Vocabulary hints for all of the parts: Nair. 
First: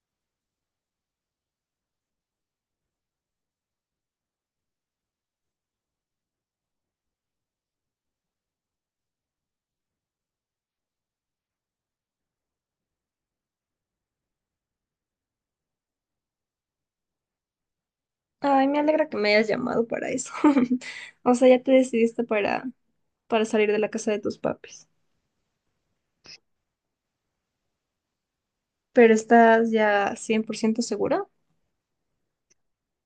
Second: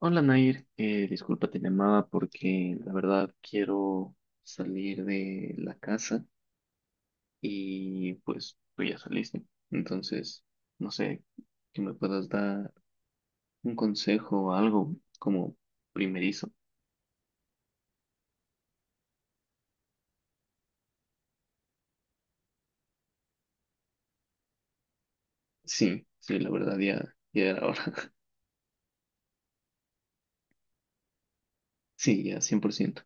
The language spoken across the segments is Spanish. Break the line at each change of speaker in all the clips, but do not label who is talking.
Hola Nair, disculpa, te llamaba porque la verdad quiero salir de la casa y pues tú ya saliste. Entonces, no sé, que me puedas dar un consejo o algo como primerizo.
Ay, me alegra que me hayas llamado para eso. O sea, ya te decidiste para salir de la casa de tus papis.
Sí, sí, la verdad ya era hora.
Pero estás ya 100% segura.
Sí, ya 100%.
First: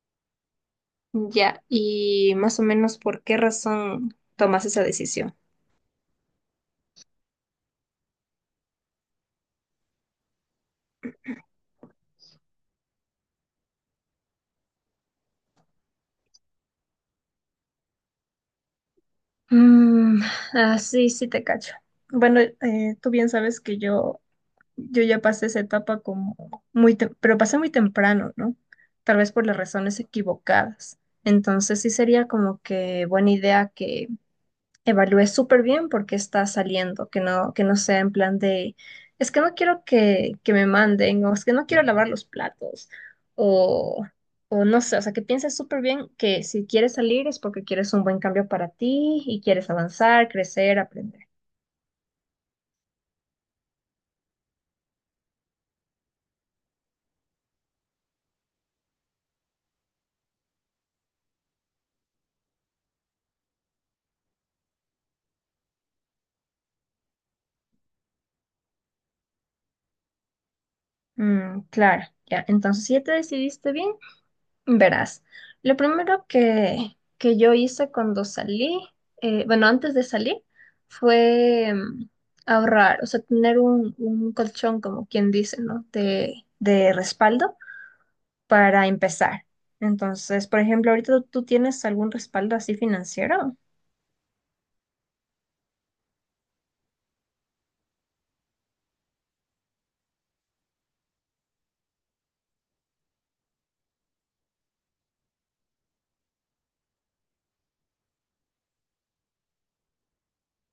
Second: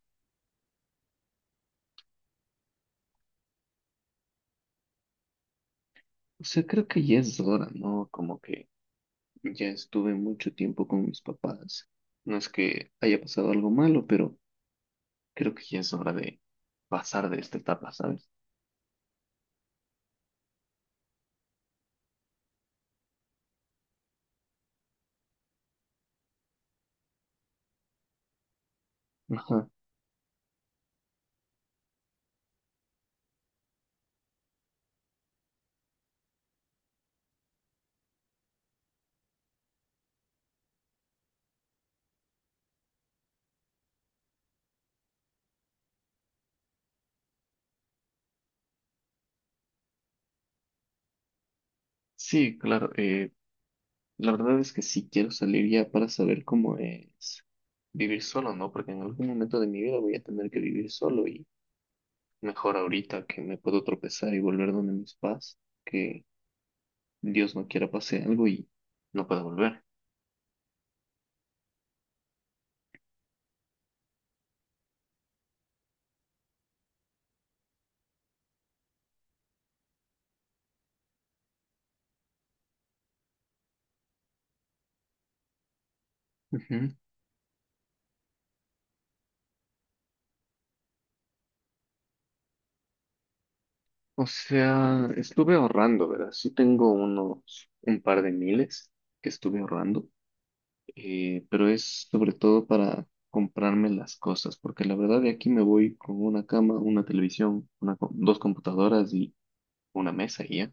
Ya, y más o menos por qué razón tomas esa decisión.
O sea, creo que ya es hora, ¿no? Como que ya estuve mucho tiempo con mis papás. No es que haya pasado algo malo, pero creo que ya es hora de pasar de esta etapa, ¿sabes?
Mm, ah, sí, sí te cacho. Bueno, tú bien sabes que yo ya pasé esa etapa como muy, pero pasé muy temprano, ¿no? Tal vez por las
Ajá.
razones equivocadas. Entonces sí sería como que buena idea que evalúe súper bien por qué está saliendo, que no sea en plan de, es que no quiero que me manden, o es que no quiero lavar los platos, o, o no sé, o sea, que pienses súper bien que si quieres salir es porque quieres un buen cambio para ti y quieres avanzar, crecer, aprender.
Sí, claro. La verdad es que sí quiero salir ya para saber cómo es vivir solo, ¿no? Porque en algún momento de mi vida voy a tener que vivir solo y mejor ahorita que me puedo tropezar y volver donde mis papás, que Dios no quiera pase algo y no pueda volver.
Mm, claro, ya, entonces si ya te decidiste bien, verás, lo primero que yo hice cuando salí, bueno, antes de salir, fue ahorrar, o sea, tener un colchón, como quien dice, ¿no? De,
Ujú.
de respaldo para empezar. Entonces, por ejemplo, ahorita tú tienes algún respaldo así financiero.
O sea, estuve ahorrando, ¿verdad? Sí tengo un par de miles que estuve ahorrando. Eh, pero es sobre todo para comprarme las cosas, porque la verdad de aquí me voy con una cama, una televisión, dos computadoras y una mesa y ya.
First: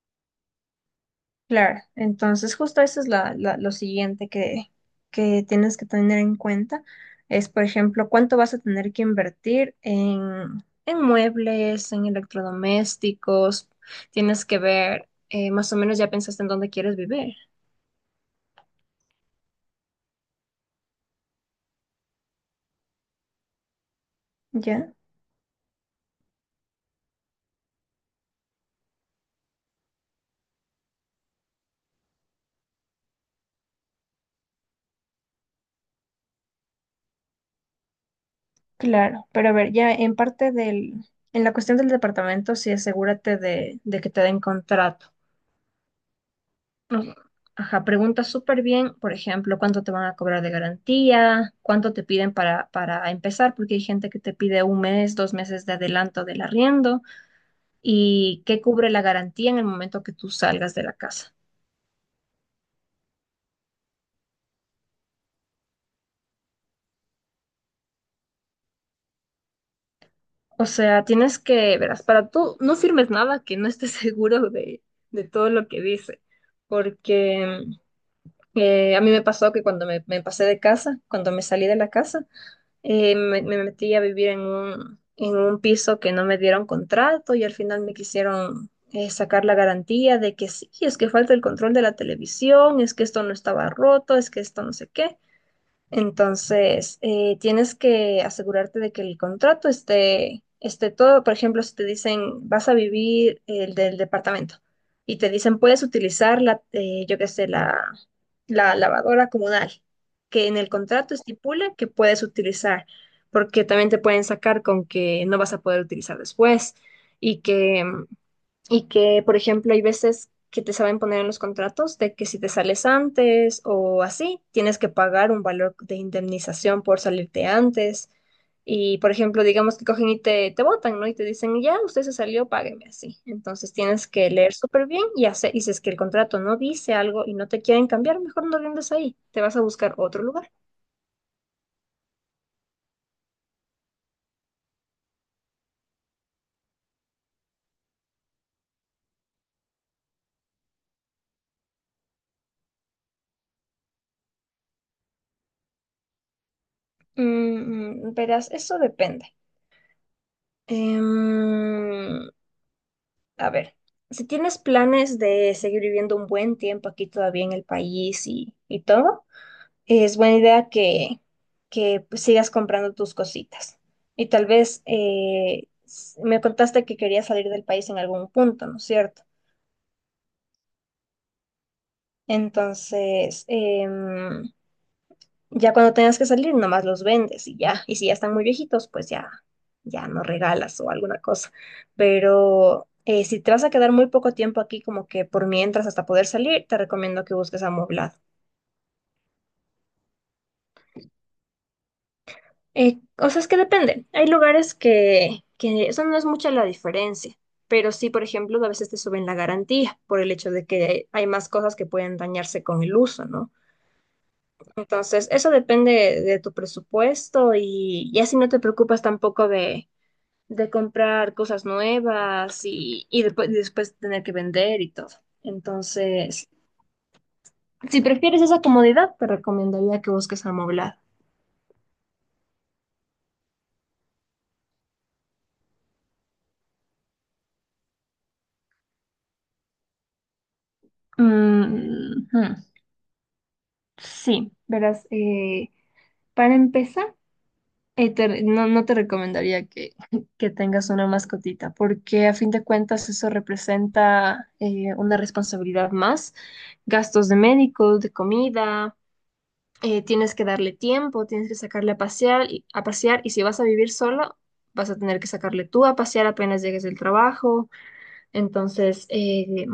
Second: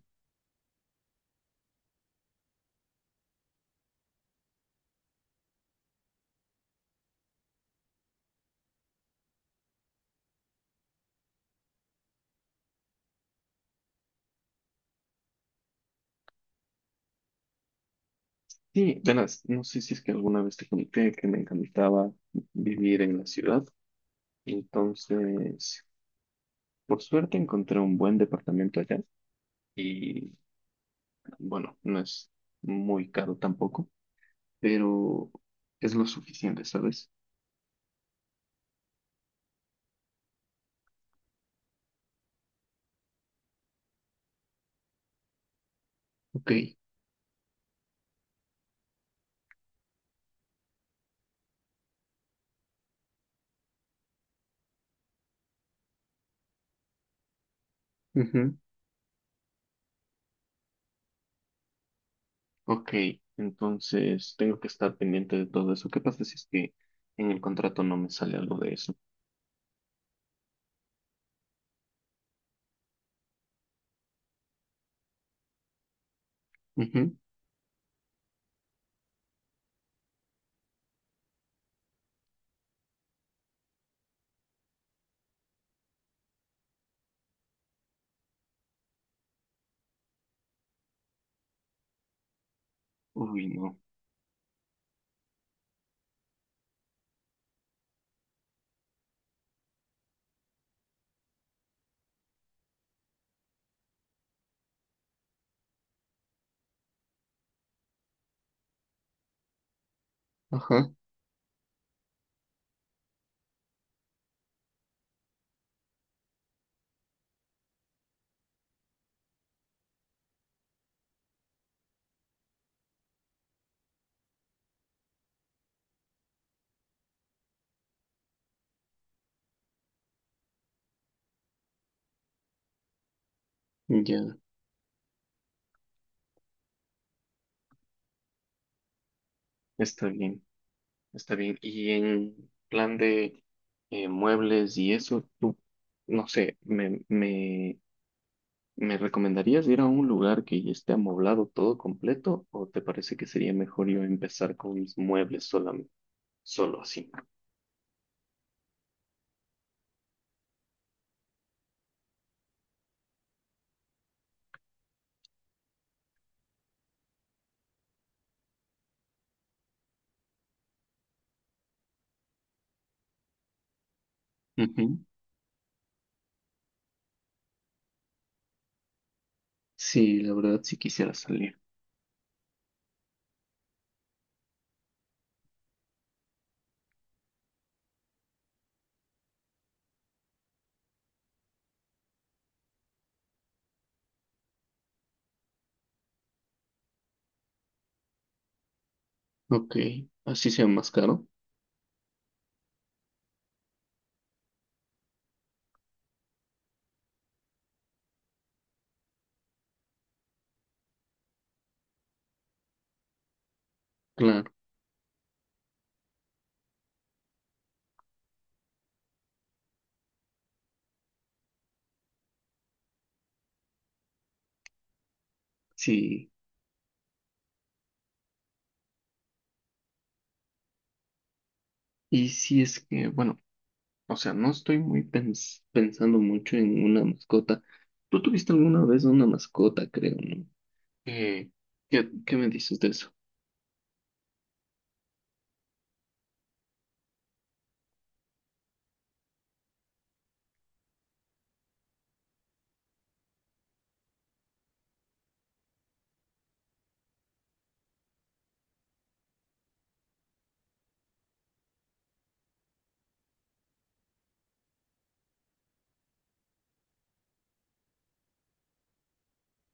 Claro, entonces justo eso es lo siguiente que tienes que tener en cuenta, es por ejemplo cuánto vas a tener que invertir en muebles, en electrodomésticos, tienes que ver más o menos ya pensaste en dónde quieres vivir.
Sí, verás, no sé si es que alguna vez te comenté que me encantaba vivir en la ciudad,
Ya,
entonces por suerte encontré un buen departamento allá y bueno, no es muy caro tampoco, pero es lo suficiente, ¿sabes?
claro, pero a ver, ya en parte en la cuestión del departamento, sí asegúrate de que te den contrato.
Ok.
O Ajá, pregunta súper bien, por ejemplo, cuánto te van a cobrar de garantía, cuánto te piden para empezar, porque hay gente que te pide un mes, 2 meses de adelanto del arriendo y
Ujú.
qué cubre la garantía en el momento que tú salgas de la casa.
Ok, entonces tengo que estar pendiente de todo eso. ¿Qué pasa si es que en el contrato no me sale algo de eso?
O sea, tienes que, verás, para tú no firmes nada que no estés seguro de todo lo que dice,
Ujú.
porque a mí me pasó que cuando me pasé de casa, cuando me salí de la casa, me metí a vivir en un piso que no me dieron contrato y al final me quisieron sacar la garantía de que sí, es que falta el control de la televisión, es que esto no
Uy,
estaba
no.
roto, es que esto no sé qué. Entonces, tienes que asegurarte de que el contrato esté todo. Por ejemplo, si te dicen, vas a vivir el del departamento y te dicen, puedes utilizar yo qué sé, la lavadora comunal, que en el
Ajá,
contrato estipula que puedes utilizar, porque también te pueden sacar con que no vas a poder utilizar después y que, por ejemplo, hay veces que te saben poner en los contratos de que si te sales antes o así, tienes que pagar un valor de indemnización por salirte antes. Y, por ejemplo, digamos que cogen y te botan, ¿no? Y te dicen, ya, usted se salió, págueme así. Entonces tienes que
ya.
leer súper bien y hacer, y si es que el contrato no dice algo y no te quieren cambiar, mejor no rindes ahí, te vas a buscar
Está
otro
bien,
lugar.
está bien. Y en plan de muebles y eso, tú, no sé, me, me, ¿me recomendarías ir a un lugar que ya esté amoblado todo completo? ¿O te parece que sería mejor yo empezar con mis muebles solamente, solo así?
Verás, eso depende. Em, A ver, si tienes planes de seguir viviendo un buen tiempo aquí todavía en el país y todo, es buena idea que pues, sigas comprando tus cositas. Y tal vez
Ujú.
me contaste que querías salir del país en algún punto, ¿no es cierto?
Sí, la verdad sí quisiera salir.
Entonces, ya cuando tengas que salir, nomás los vendes y ya. Y si ya están muy viejitos, pues ya no regalas o alguna cosa. Pero si te vas a quedar muy poco tiempo aquí, como que por mientras hasta poder salir, te recomiendo que busques amoblado.
Ok, así sea más caro.
O sea, es que depende. Hay lugares que eso no es mucha la diferencia. Pero sí, por ejemplo, a veces te suben la garantía por el hecho de que hay más cosas que pueden dañarse con el uso, ¿no?
Claro,
Entonces, eso depende de tu presupuesto y así no te preocupas tampoco de comprar cosas nuevas y después tener que vender y todo.
sí.
Entonces, si prefieres esa comodidad, te recomendaría que busques Amoblad.
Y si es que, bueno, o sea, no estoy muy pensando mucho en una mascota. Tú tuviste alguna vez una mascota, creo, ¿no? Eh, ¿Qué,
Mm,
qué me
ujú.
dices de eso?
Sí, verás, para empezar, no, no te recomendaría que, que tengas una mascotita, porque a fin de cuentas eso representa una responsabilidad más, gastos de médicos, de comida. Tienes que darle tiempo, tienes que sacarle a pasear, a pasear y si vas a vivir solo, vas a tener que sacarle tú a pasear apenas llegues del trabajo. Entonces,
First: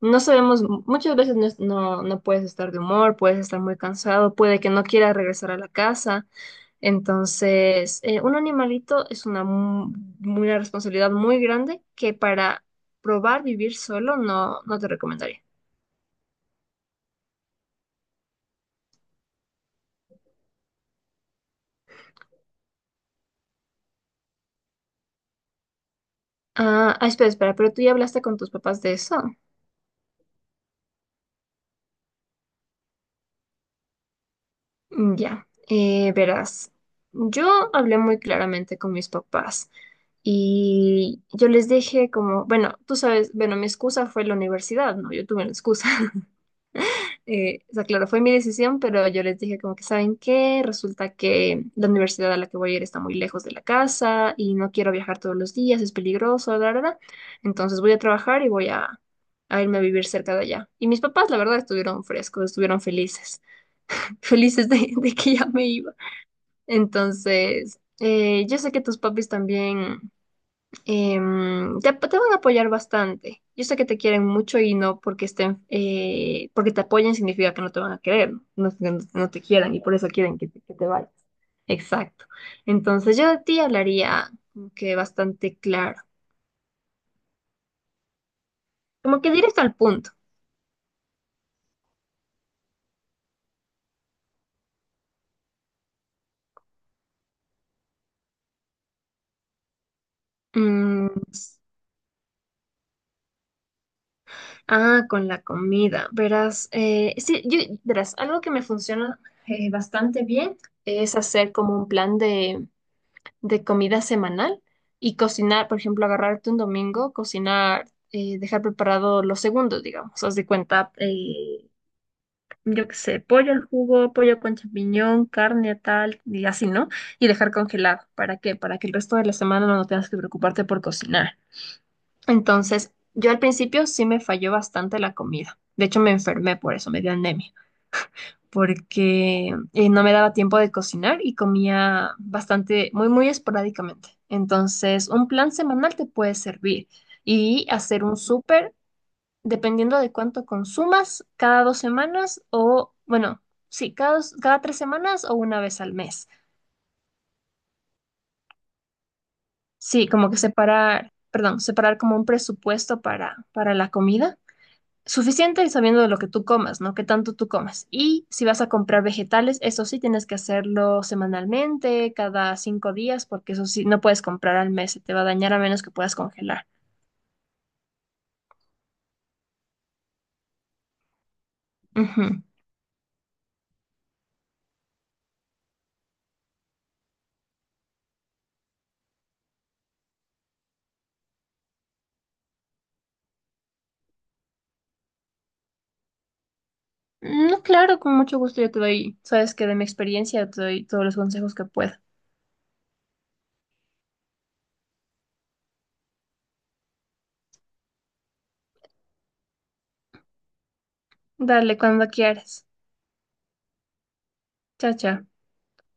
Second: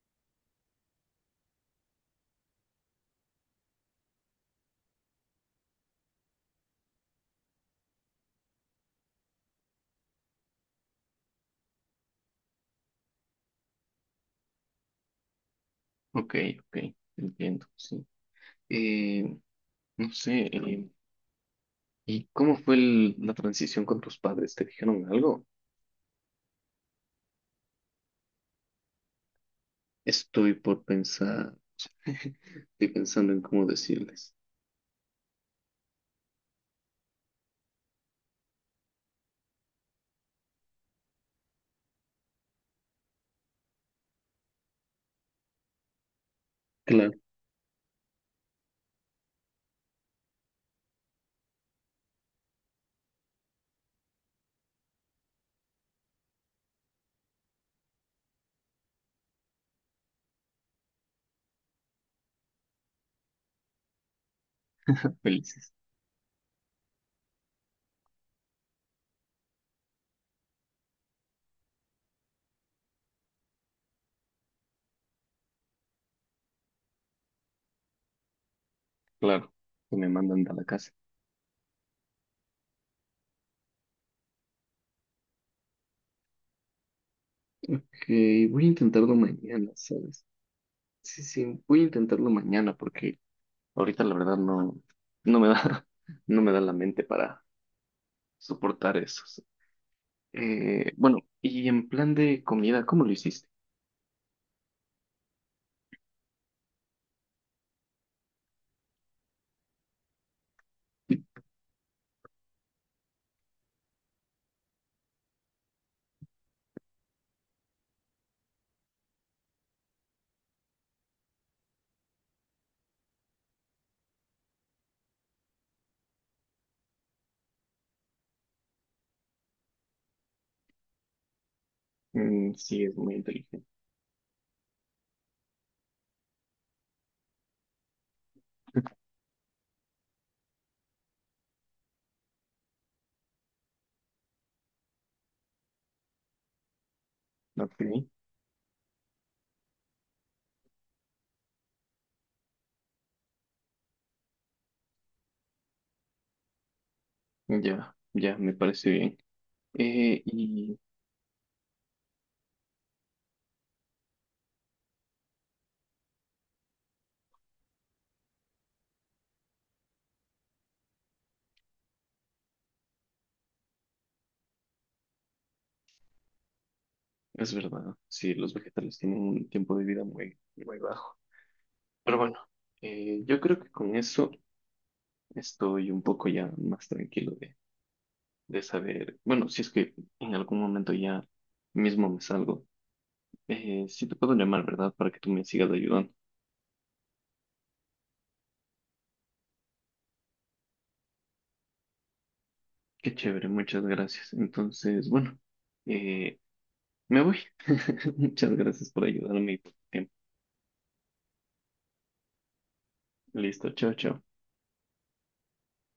no sabemos, muchas veces no, no, no puedes estar de humor, puedes estar muy cansado, puede que no quieras regresar a la casa. Entonces, un animalito es una responsabilidad muy grande que para probar vivir solo no, no te recomendaría.
Ok, ok, entiendo, sí. Eh, no sé, ¿y cómo fue la transición con tus padres? ¿Te dijeron algo?
Ah, ah, espera, espera, pero tú ya hablaste con tus papás de eso.
Estoy por pensar, estoy pensando en cómo decirles.
Ya, verás, yo hablé muy claramente con mis papás y yo les dije como, bueno, tú sabes, bueno, mi excusa fue la universidad, ¿no? Yo tuve una excusa.
Claro,
O sea, claro, fue mi decisión, pero yo les dije como que, ¿saben qué? Resulta que la universidad a la que voy a ir está muy lejos de la casa y no quiero viajar todos los días, es peligroso, la verdad. Entonces voy a trabajar y voy a irme a vivir cerca de allá. Y mis papás, la verdad, estuvieron frescos, estuvieron felices felices de que ya me
felices,
iba. Entonces, yo sé que tus papis también te van a apoyar bastante. Yo sé que te quieren mucho y no porque estén, porque te apoyen significa que no te van a querer, no, no te
claro,
quieran y por
que me
eso quieren
mandan
que
de
te,
la
que te
casa.
vayas. Exacto. Entonces, yo de ti hablaría como que bastante claro,
Ok, voy a intentarlo
como que directo
mañana,
al punto.
¿sabes? Sí, sí, voy a intentarlo mañana porque ahorita la verdad no me da, no me da la mente para soportar eso.
Mm,
Bueno,
s-
y en plan de comida, ¿cómo lo hiciste?
ah, con la comida. Verás, sí, verás, algo que me funciona bastante bien es hacer como un plan de comida semanal y cocinar, por ejemplo, agarrarte un domingo, cocinar, dejar preparado los segundos, digamos, haz de cuenta, yo qué sé, pollo al jugo, pollo con champiñón, carne tal, y así, ¿no? Y dejar congelado, ¿para qué? Para que el resto de la semana no tengas que preocuparte por cocinar.
Mm, sí,
Entonces,
es muy
yo al
inteligente.
principio sí me falló bastante la comida. De hecho, me enfermé por eso, me dio anemia porque no me daba tiempo de cocinar y comía bastante, muy, muy esporádicamente. Entonces, un plan semanal te puede servir y
Ok,
hacer un súper, dependiendo de cuánto consumas, cada 2 semanas o, bueno, sí, cada 3 semanas o una vez al mes.
ya, ya, me parece bien.
Sí,
Eh,
como que
y
separar, perdón, separar como un presupuesto para la comida. Suficiente sabiendo de lo que tú comas, ¿no? ¿Qué tanto tú comas? Y si vas a comprar vegetales, eso sí tienes que hacerlo semanalmente, cada 5 días, porque eso sí, no puedes comprar al mes, se te va a dañar a menos que puedas congelar.
es verdad, sí, los vegetales tienen un tiempo de vida muy bajo. Pero
Ujú.
bueno, yo creo que con eso estoy un poco ya más tranquilo de saber, bueno, si es que en algún momento ya mismo me salgo, sí te puedo llamar, ¿verdad? Para que tú me sigas ayudando.
No, claro, con mucho gusto yo te doy, sabes que de mi experiencia te doy todos los consejos que puedo.
Qué chévere, muchas gracias. Entonces, bueno, eh, me voy. Muchas gracias por ayudarme y por tu tiempo.
Dale, cuando quieras.
Listo, chao, chao.
Chao, chao.